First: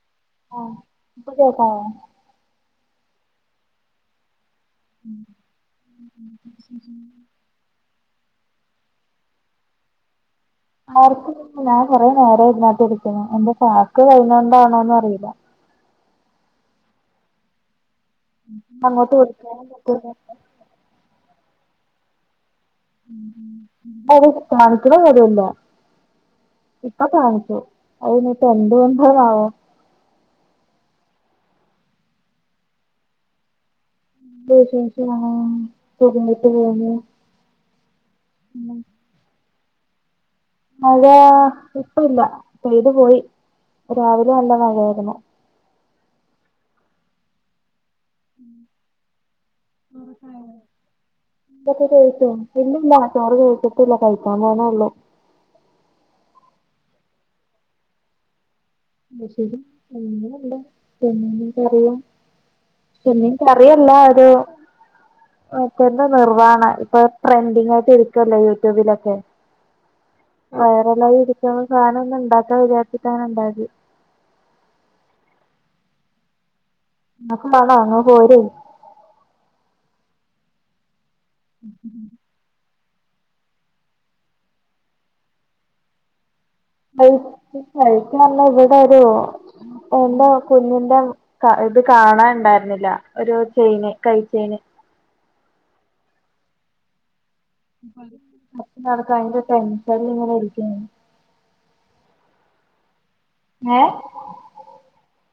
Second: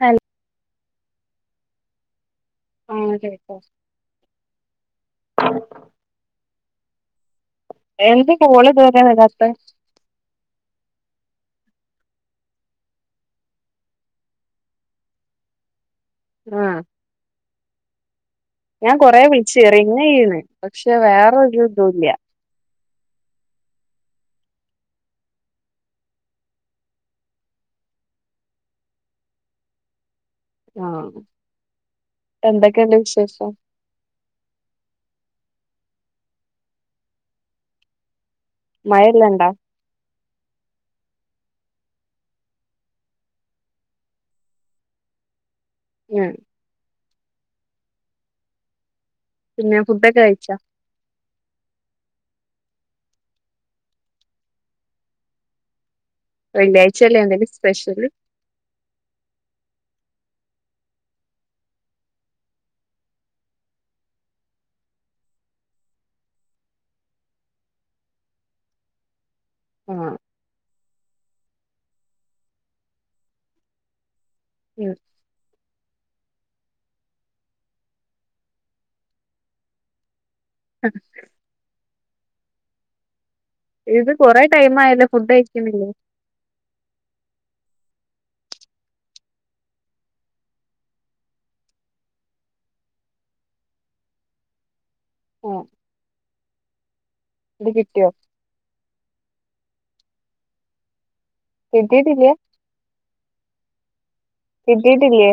നൽ ആഹ ഇപ്പാ കേക്കാവോ ആ അതെ ഉം എന്ത് ഒളി ഇതുവരെ വരത്തെ ആർക്ക ഞാൻ കൊറെേ നേരം ഇതിനകത്ത് എടക്കുന്നു എന്റെ ടാസ്ക് കഴിഞ്ഞ കൊണ്ടാണോന്ന് അറിയില്ല ആഹ് ഞാൻ അങ്ങോട്ട് കൊറെ വിളിച്ചു വിളിക്കാനും റിങ് പറ്റില്ല ചെയന്ന് പക്ഷെ വേറെരു ഇതുല്ല [unintelligible] ഇപ്പൊ കാണിച്ചു അത് നി ഇപ്പ എന്തുകൊണ്ടാവോ ആഹ് എന്തൊക്കെയണ്ട് വിശേഷം [unintelligible] മഴ ഇല്ലാണ്ടാ മഴ ഇപ്പല്ല പെയ്തു പോയി രാവിലെ നല്ല മഴയായിരുന്നു ഉം ഉമ് പിന്നെ ഫുഡൊക്കെ കഴിച്ചോ ചോറൊക്കായോ [unintelligible] ഇല്ലില്ല ചോറ് കയിച്ചിട്ടില്ല കയിക്കാൻ പോണോള്ളൂ വെള്ളിയാഴ്ച അല്ല എന്തേലും സ്പെഷ്യൽ അയ് ശരി ഉമ് ചെമ്മീ കറിയും ചെമ്മീൻ കറിയല്ല ഒരു [unintelligible] നിർവവാഹണ ഇപ്പൊ ട്രെൻഡിങ് ആയിട്ട് ഇരിക്കല്ലോ യൂട്യൂബിലൊക്കെ ആഹ് വയറലായി ഇരിക്ക്ണ സാനം ഒന്ന്ണ്ടാക്ക വിചാരിച്ട്ടാണ് ഇണ്ടാക്കി ഉം നിങ്ങക്ക് മാണോ നിങ്ങൾ പോര് [inaudible] [inaudible] ഇത് കൊറെ ടൈം ആയല്ലേ ഫുഡ് കഴിക്കുന്നില്ലേ? കഴിക്കല്ല ഇവിടെ ഒരു എന്റെ കുഞ്ഞിന്റെ ക ഇത് കാണാൻ ഉണ്ടായിരുന്നില്ല ഒരു ചെയിന് കൈച്ചെയിന് ഉം അതിന്റെ ടെൻഷൻ ഇങ്ങനെ ഇരിക്കാണ് കിട്ടീട്ടില്ല ഏ കിട്ടിയിട്ടില്ലേ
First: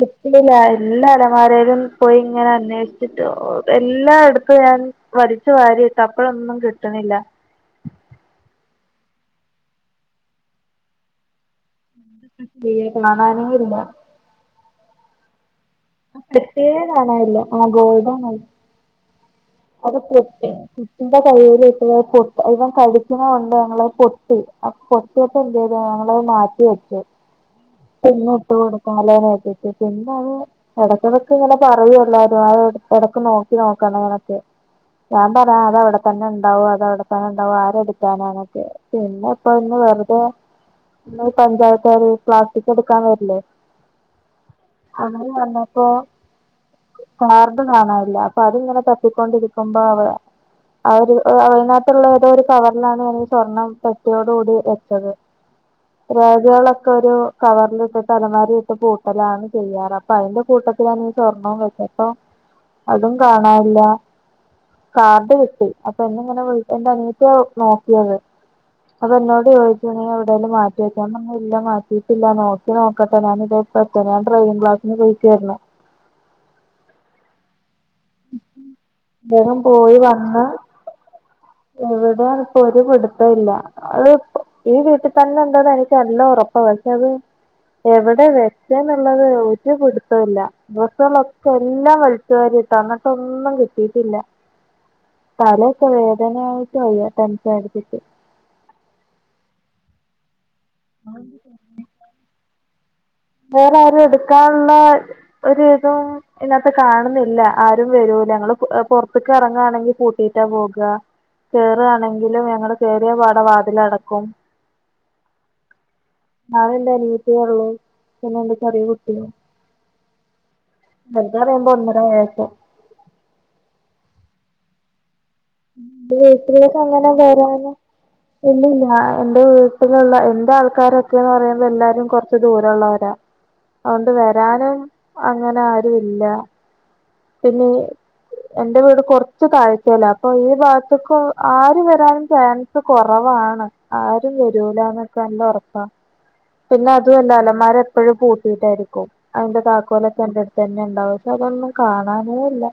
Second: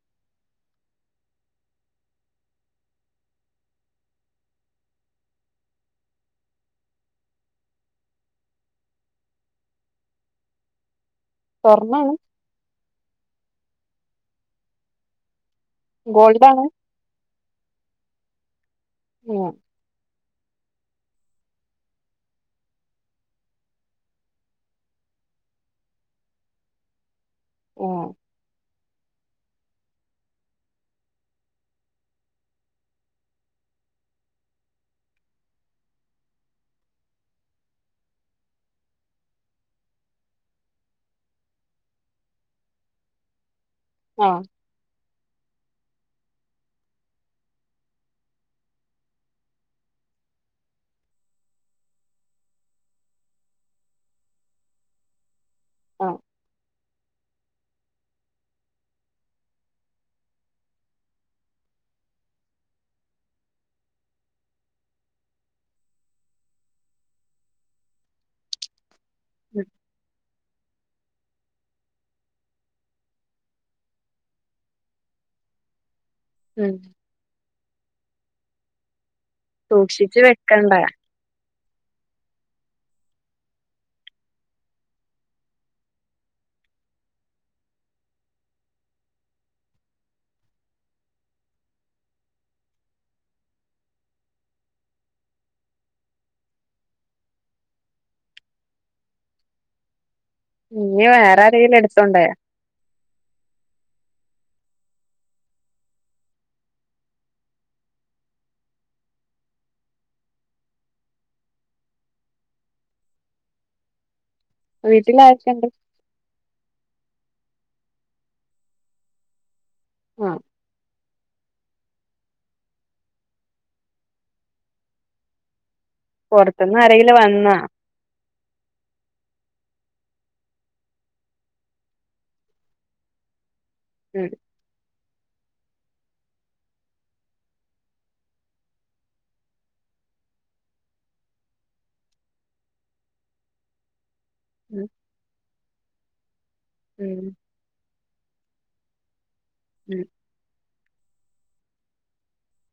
കിട്ടന്നില്ല എല്ലാ അലമാരയിലും പോയി ഇങ്ങനെ അന്വേഷിച്ചിട്ട് എല്ലായിടത്തും ഞാൻ വരിച്ചു വാരിട്ട അപ്പഴൊന്നും കിട്ടുന്നില്ല സ്വർണന്ന് [unintelligible] കാണാനേയില്ല ആ ഗോൾഡാണ് പ്രത്യേക കാണല്ലോ ആ ഗോൾഡ് ആണല്ലോ ഏഹ് അത് പൊട്ടി കുട്ടിന്റെ കയ്യിൽ [unintelligible] കൊണ്ട് ഞങ്ങ പൊട്ടി പൊട്ടിയപ്പം എന്ത് ചെയ്തു ഞങ്ങളത് മാറ്റി വെച്ചു ആഹ് പിന്നിട്ടു കൊടുക്കാല്ലെന്നു വെച്ചിട്ട് പിന്നെ അത് ഇടയ്ക്കെടെക് ഇങ്ങനെ പറയൂല്ലാരും അത് ഇടക്ക് ഇടക്ക് നോക്കി നോക്കണേനൊക്കെ ഞാൻ പറയും അതവിടെത്തന്നെ ഉണ്ടാവും അതവിടെത്തന്നെ ഉണ്ടാവും ആരെടുക്കാനാന്നൊക്കെ പിന്നെ ഇപ്പ ഇന്ന് വെറുതെ ഇന്നീ പഞ്ചായത്ത്കാര് പ്ലാസ് റ്റിക്കെടുക്കാൻ വരില്ലേ? ആഹ് അവര് വന്നപ്പോ കാർഡ് കാണാനില്ല അപ്പൊ അതിങ്ങനെ തപ്പിക്കൊണ്ടിരിക്കുമ്പോ അവ അവരു അതിനാത്തുള്ള ഏതോ ഒരു കവറിലാണ് ഞങ്ങളീ സ്വർണ്ണം പെട്ടിയോടു കൂടി വെച്ചത് [inaudible] രേഖകളൊക്കെ ഒരു കവറിലിട്ടിട്ട് അലമാരി ഇട്ട് പൂട്ടലാണ് ചെയ്യാറ് അപ്പൊ അയിന്റെ കൂട്ടത്തിലാണ് ഈ സ്വർണ്ണവും വെച്ചപ്പോ അതും കാണാനില്ലാ കാർഡ് കിട്ടി അപ്പൊ ഇന്നിങ്ങനെ വി എന്റെ അനിയത്തിയാ നോക്കിയത് അത് എന്നോട് ഉം ചോയിച്ചു നീ എവിടേലും മാറ്റി വെച്ചൊന്ന് ഞാൻ പറഞ്ഞു ഇല്ല മാറ്റി ഇല്ല നോക്കി നോക്കട്ടെ ഞാന ഇതേ പ്പോ എത്തും ഞാൻ ഡ്രൈവിംഗ് ക്ലാസിന് പോയിക്കായിരുന്നു മഹ് അദ്ദേഹം പോയി സൂക്ഷിച്ച് വന്ന് വെക്കണ്ടേ എവിടെയാന്ന് പ്പൊ ഒരു പിടുത്തോല്ല അത് ഈ വീട്ടിൽ തന്നെ ഉണ്ടന്ന് എനിക്ക് നല്ല ഉറപ്പാ പക്ഷെ അത്, എവിടെ വെച്ചെന്നുള്ളത് ഒരു പിടിത്തവുമില്ല ഡ്രസ്സുകളൊക്കെ എല്ലാം വലിച്ച് വാരി ഇട്ട് എന്നിട്ടൊന്നും കിട്ടിട്ടില്ല തലയൊക്കെ വേദനായിട്ട് വെയ്യ ടെൻഷനടിച്ചിട്ട്. ഇനി വേറെ ആരേലും എടുത്തോണ്ടായ? വേറെ ആരും എടുക്കാള്ള ഒരു ഇതും, അയിനകത്ത് കാണുന്നില്ല ആരും വരൂല ങ്ങള് പൊ പൊറത്തേക്ക് ഇറങ്ങുകയാണെങ്കി പൂട്ടിട്ടാ പോകാ കേറുവാണെങ്കിലും ഞങ്ങള് കേറിയ പാട വാതിലടക്കും വീട്ടിലാരൊക്കണ്ട്? ഞാനും എന്റെ അനിയത്തിയെ ള്ളൂ പിന്നെ എന്റെ ചെറിയ കുട്ടിയും ആഹ് ഫെബ്രുവരി ആവുമ്പോ ഒന്നര വയസ്സ് എന്റെ പൊറത്തുന്ന് വീട്ടിലേക്ക് അങ്ങനെ ആരേലും വന്നാ? വരാന് ഇല്ലില്ല എന്റെ വീട്ടിലുള്ള എന്റെ ആൾക്കാരൊക്കെയന്ന് പറയുമ്പോൾ എല്ലാരും കുറച്ച് ദൂരള്ളോരാ [inaudible] അതൊണ്ട് ഉം വരാനും അങ്ങനെ ആരുല്ല പിന്നെ എന്റെ വീട് കൊറച്ച് താഴ്ചയില അപ്പൊ ഈ ഭാഗത്ത്ക്ക് ആര് വരാനും ചാൻസ് കൊറവാണ് ആരും വരൂല ഉം ന്നൊക്കെ നല്ല ഉറപ്പാ പിന്നെ ഉം അതുല്ല അലമാര എപ്പോഴും പൂട്ടീയിട്ടായിരിക്കും അതിന്റെ ഉം താക്കോലൊക്കെ എന്റെടു തന്നെ ണ്ടാവും ശെ തൊന്നും കാണാനേല്ല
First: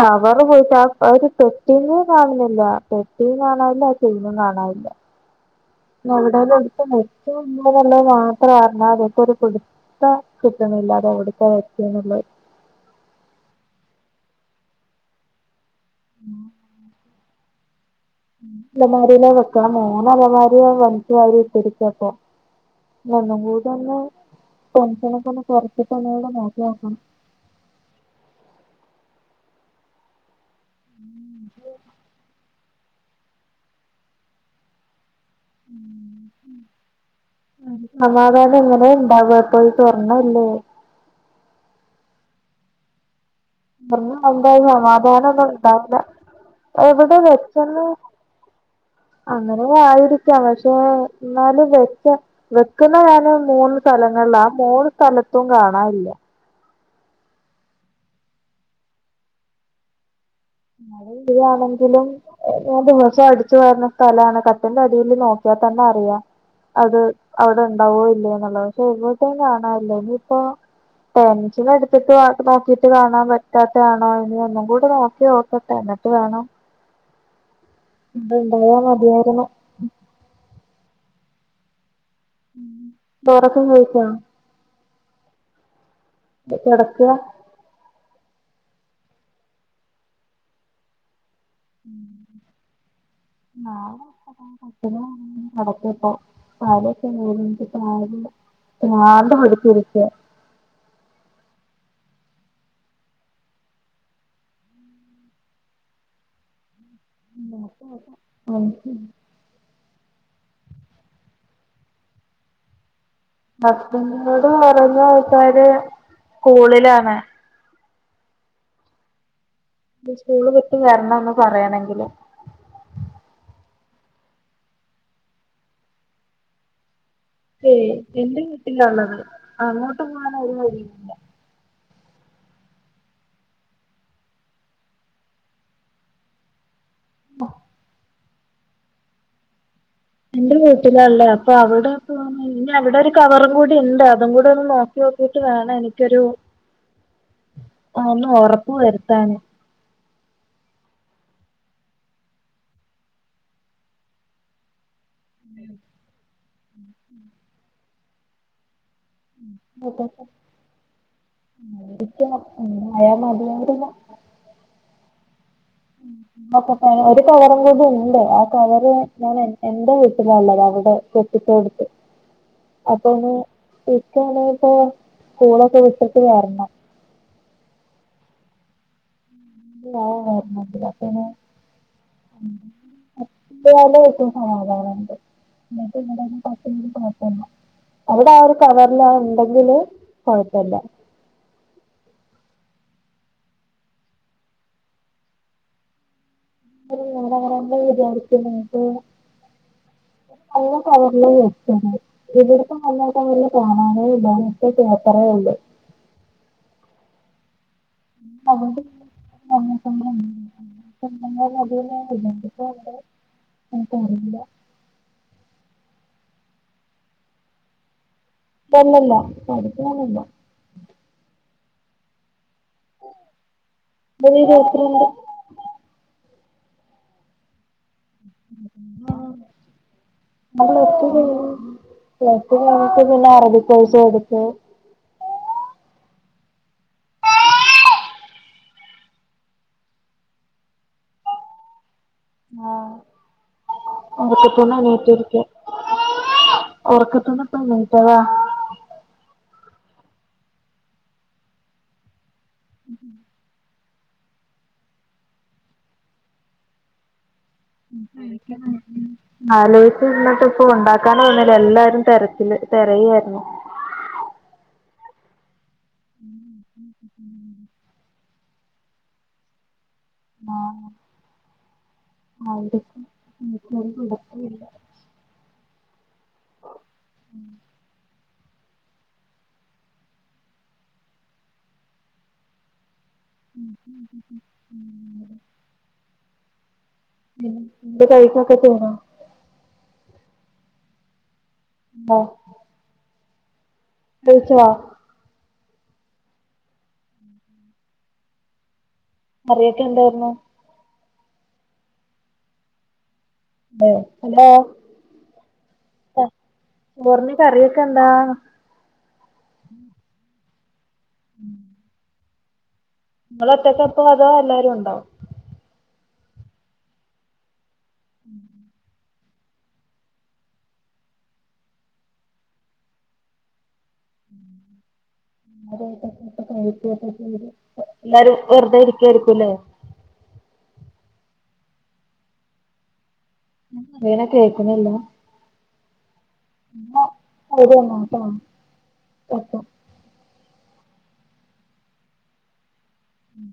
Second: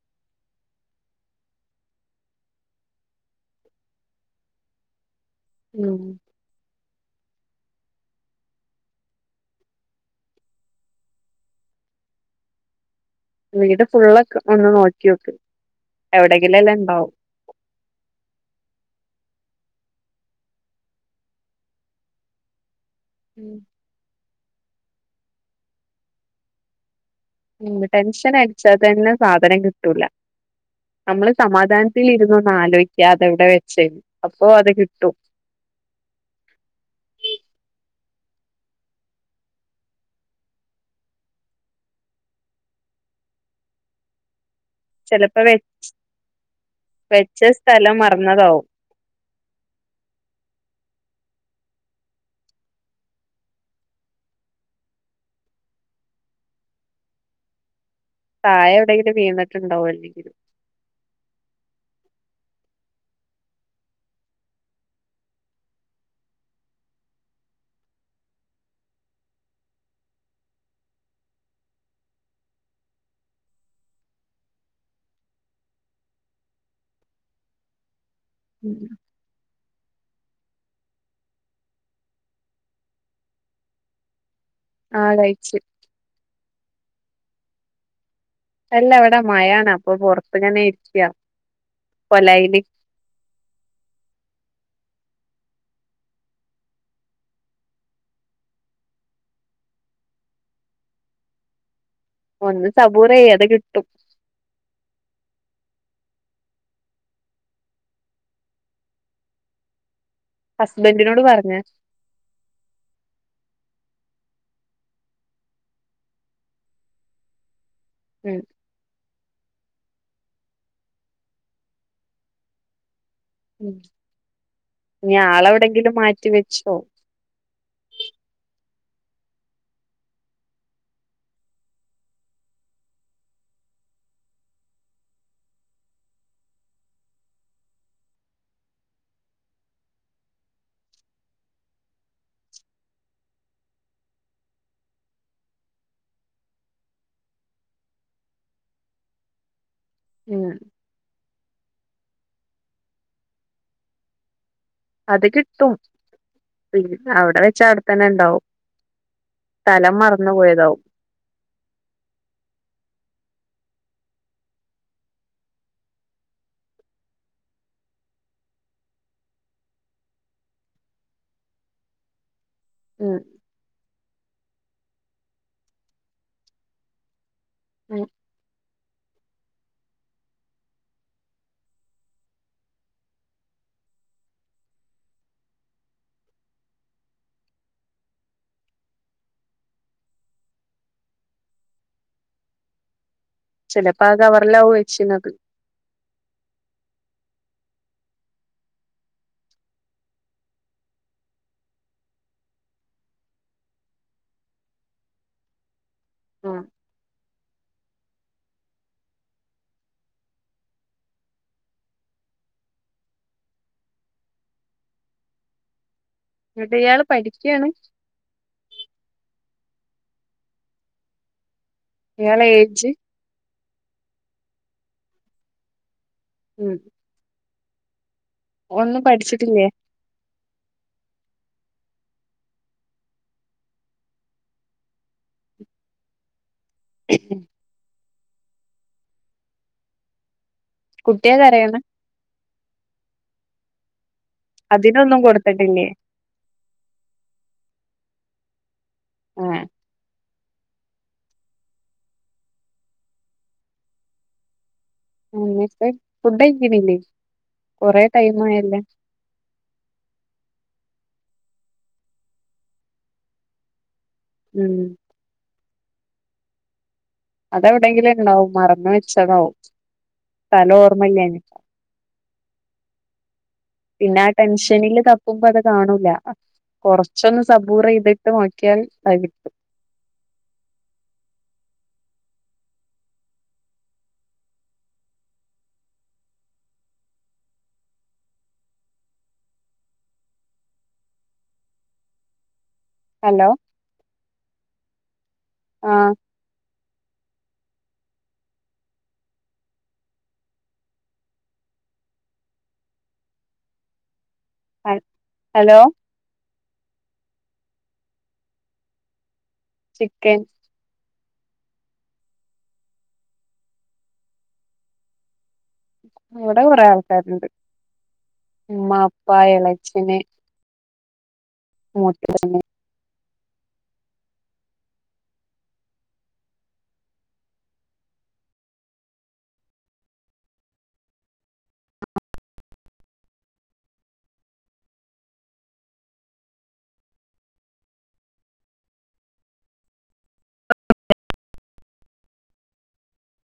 കവറ് പോയിട്ട് ആ ആ ഒരു പെട്ടി ന്നെ കാണുന്നില്ല പെട്ടീം കാണാനില്ല ഒരു ചെയിനും കാണാനില്ല ഉം എവിടേലും എടുത്ത് വെച്ചോന്നള്ളത് മാത്ര അറിഞ്ഞ മതി ഇക്ക് ഒരു പിടു ട്ട കിട്ട്ണില്ലാ അത് എവിട്ക്കാ വെച്ചേ ന്ന്ള്ളത് വീട് ഫുള്ളൊക്കെ ഒന്ന് നോക്കി നോക്ക് എവിടെങ്കിലും ല്ലാം ണ്ടാവും ലെ അലമാരില വെക്ക മൂന്ന് അലമാരിയും വലിച്ച് വാരി ഇട്ടിരിക്കപ്പൊ നി ഒന്നും ഉം കൂടി ഒന്ന് ടെൻഷനൊക്കെ ഒന്ന് കൊറച്ചിട്ട് ഒന്നൂടെ നോക്കിയൊക്കണം ഉം ടെൻഷൻ അടിച്ചാ തന്നെ സാധനം കിട്ടൂല നമ്മള് സമാധാനത്തിൽ ഇരുന്ന ന്നാലോയിക്ക അതവിടെയ വെച്ചെന്ന് അപ്പോ അത് കിട്ടും [inaudible] സമാധാനം എങ്ങന ഇണ്ടാവ ഇപ്പൊ ഈ സ്വർണം അല്ലെ [unintelligible] ചെലപ്പോ മോനൊന്നും വെ ഇണ്ടാവൂല എവടെ വെച്ച വെച്ചെന്ന് സ്ഥലം മറന്നതാവും അന്നേരം ആയിരിക്കാം പശെ എന്നാലും വെച്ച വെക്കുന്ന വേറെ മൂന്ന് സ്ഥലങ്ങളിലാ ആ മൂന്ന് സ്ഥലത്തും കാണാല്ല്യാ തായേ എവടെങ്കിലും വീണട്ടിണ്ടുടാവും അല്ലെങ്കിലും താഴെ വീഴാണെങ്കിലും ഞാൻ ദിവസോം അടിചുവാരണ സ്ഥലാണ് കട്ടിലിന്റെ അടിയില് നോക്കിയ തന്നെ അറിയ അത് അവടെ ഇണ്ടാവോ ഇല്ലേന്നോള്ളത് പശെ എവടെ കാണാനില്ലാ ഇനിയിപ്പോ ടെൻഷൻ അടിച്ചിട്ട് മാത്ര നോക്കിട്ട് കാണാപറ്റാതെയാണോ ഇനി ഒന്നുകൂടി നോക്കി നോക്ക [unintelligible] വേണം ഇവിടെ ഇണ്ടായ ഉം മതിയാരുന്നു ചോറക്ക കയിച്ചോ ആഹ് കയിച്ച് വടെ കെടക്കാ അല്ലാ ഇവടെ മയാണ് അപ്പൊ പൊറത്ത് ഇങ്ങനെ നിക്ക കോലയില് ആഹ് [unintelligible] ഭ്രാന്ത്‌ പിടിച്ച് ഇരിക്ക്യാ ഒന്ന് സബൂറയ്യ്യാ അത് കിട്ടും [unintelligible] ഉം ഹസ്ബൻ്റിനോട് പറഞ്ഞാ ഹസ്ബൻ്റിനോട് പറഞ്ഞാ ആൾക്കാര് സ്കൂളിലാണ് ഉം നി സ്കൂള് വിട്ട് വെരണം ഒന്ന് പറയണെങ്കില് ഉം ഇനി ആള് എവടെങ്കിലും മാറ്റി വെച്ചോ യെ എന്റെ വീട്ടിലാ ഒള്ളത് അങ്ങോട്ട് പോൻ ഒര് വഴിയും ഇല്ലാ [unintelligible] എന്റെ വീട്ടിലാള്ളെ അപ്പൊ അവടെ പോ ഇനി അവടെ ഒരു കവറും കൂടി ഇണ്ട് അതും കൂടി ഒന്ന് നോക്കി നോക്കിട്ട് വേണം എനിക്കൊരു ആ ഒന്ന് ഒറപ്പ് വരുത്താന് ഉം അത് കിട്ടും പിന്നെ അവടെ വെച്ചാ അവടെ തന്നെ ഇണ്ടാവും സ്ഥലം മറന്ന് പോയതാവും [unintelligible] [inaudible] നോക്കട്ടെ ഒര് കവറും കൂടി ഇണ്ട് ആ കവറ് ഞാന് എൻ എന്റെ വീട്ടിലാ ഒള്ളത് അവടെ ക് [unintelligible] [inaudible] അപ്പൊ ഒന്ന് ഇക്ക ആണെപ്പോ സ്കൂളക്ക വിട്ടട്ട് വെരണം ഉം ആഹ് മേത്താത്തില്ല് അങ്ങനെ [unintelligible] സമാധാനോണ്ട് [unintelligible] അവടെ ആ ഒരു കവറില് അത് ഒണ്ടാങ്കില് കൊഴപ്പല്ലാ ചിലപ്പോ ആ കവറിലാവും വെച്ചിണാത് [unintelligible] അല്ലാ കവറില്ല് [unintelligible] [unintelligible] കാണാനോ ഇല്ല [unintelligible] പേപ്പറേ ഒള്ളൂ ഉം [unintelligible] ഉം [unintelligible] എനിക്ക് അറിയില്ല എന്നിട്ട് ഇയാള് പഠിക്കയാണ് ഹല്ലല്ല പഠിക്കാനനുല്ലോ ഇയാളെ ഏജ് ഇരുമ്പത്തി രണ്ട് ഉം ഒന്നും പഠിച്ചിട്ടില്ലേ ഞാൻ പ്ലാസ്റ്റു ക്ലിയർ പ്ലാസ്റ്റു കഴിഞ്ഞിട്ട് പിന്നെ അറബികോയ്‌സ് പഠിച്ചു [unintelligible] കുട്ടിയകരയുന്ന ആഹ ഓർക്കത്ത്ന്ന് അതിനൊന്നും എണീറ്റിരിക്ക കൊടുത്തിട്ടില്ലേ ഒക്കത്ത്ന്ന് പോ നിറ്റതാ ഹെ എന്നിട്ട് ഫുഡ്ഴിക്കണില്ലേ കൊറെ ടൈം ആയല്ലേ ആലോചിച് ഇറിണപ്പാ ഇപ്പ ഉണ്ടാക്കൻ നിന്നില്ല എല്ലാരും തിരച്ചില് തിരയായിരുന്നു ഉം [inaudible] അതെ ആയിരം പിന്നെ ആ ടെൻഷനില് തപ്പുമ്പോ അത് കാണൂല കൊറച്ചൊന്ന് സപൂർചെയ്‌ത് നോക്കിയാൻ ആയിരിക്കും [unintelligible] മ് എന്റെ കഴിക്കൊക്കെ ചെയോണോ ആഹ ഹലോ കഴിച്ചേ ആഹ [inaudible] അറിയൊക്കെ എന്താ പറന്നു ഹെ ഹലോ ഹലോ ചോറിന് കറികിയൊക്കെ എന്ത ചിക്കൻ [inaudible] നമ്മൾ ഒറ്റക്കപ്പ അതോ എല്ലാരും ഉണ്ട ഇവിടെ കുറെ ആൾക്കാരുണ്ട് ഉമ്മ ഇപ്പ എളച്ചന് മുത്തച്ഛൻ ആരട്ടക്കെ [unintelligible] എല്ലാരും വെറുതെ ഇരിക്കായിരിക്കുംല്ലേ [unintelligible] കേക്നില്ല [unintelligible] ഉം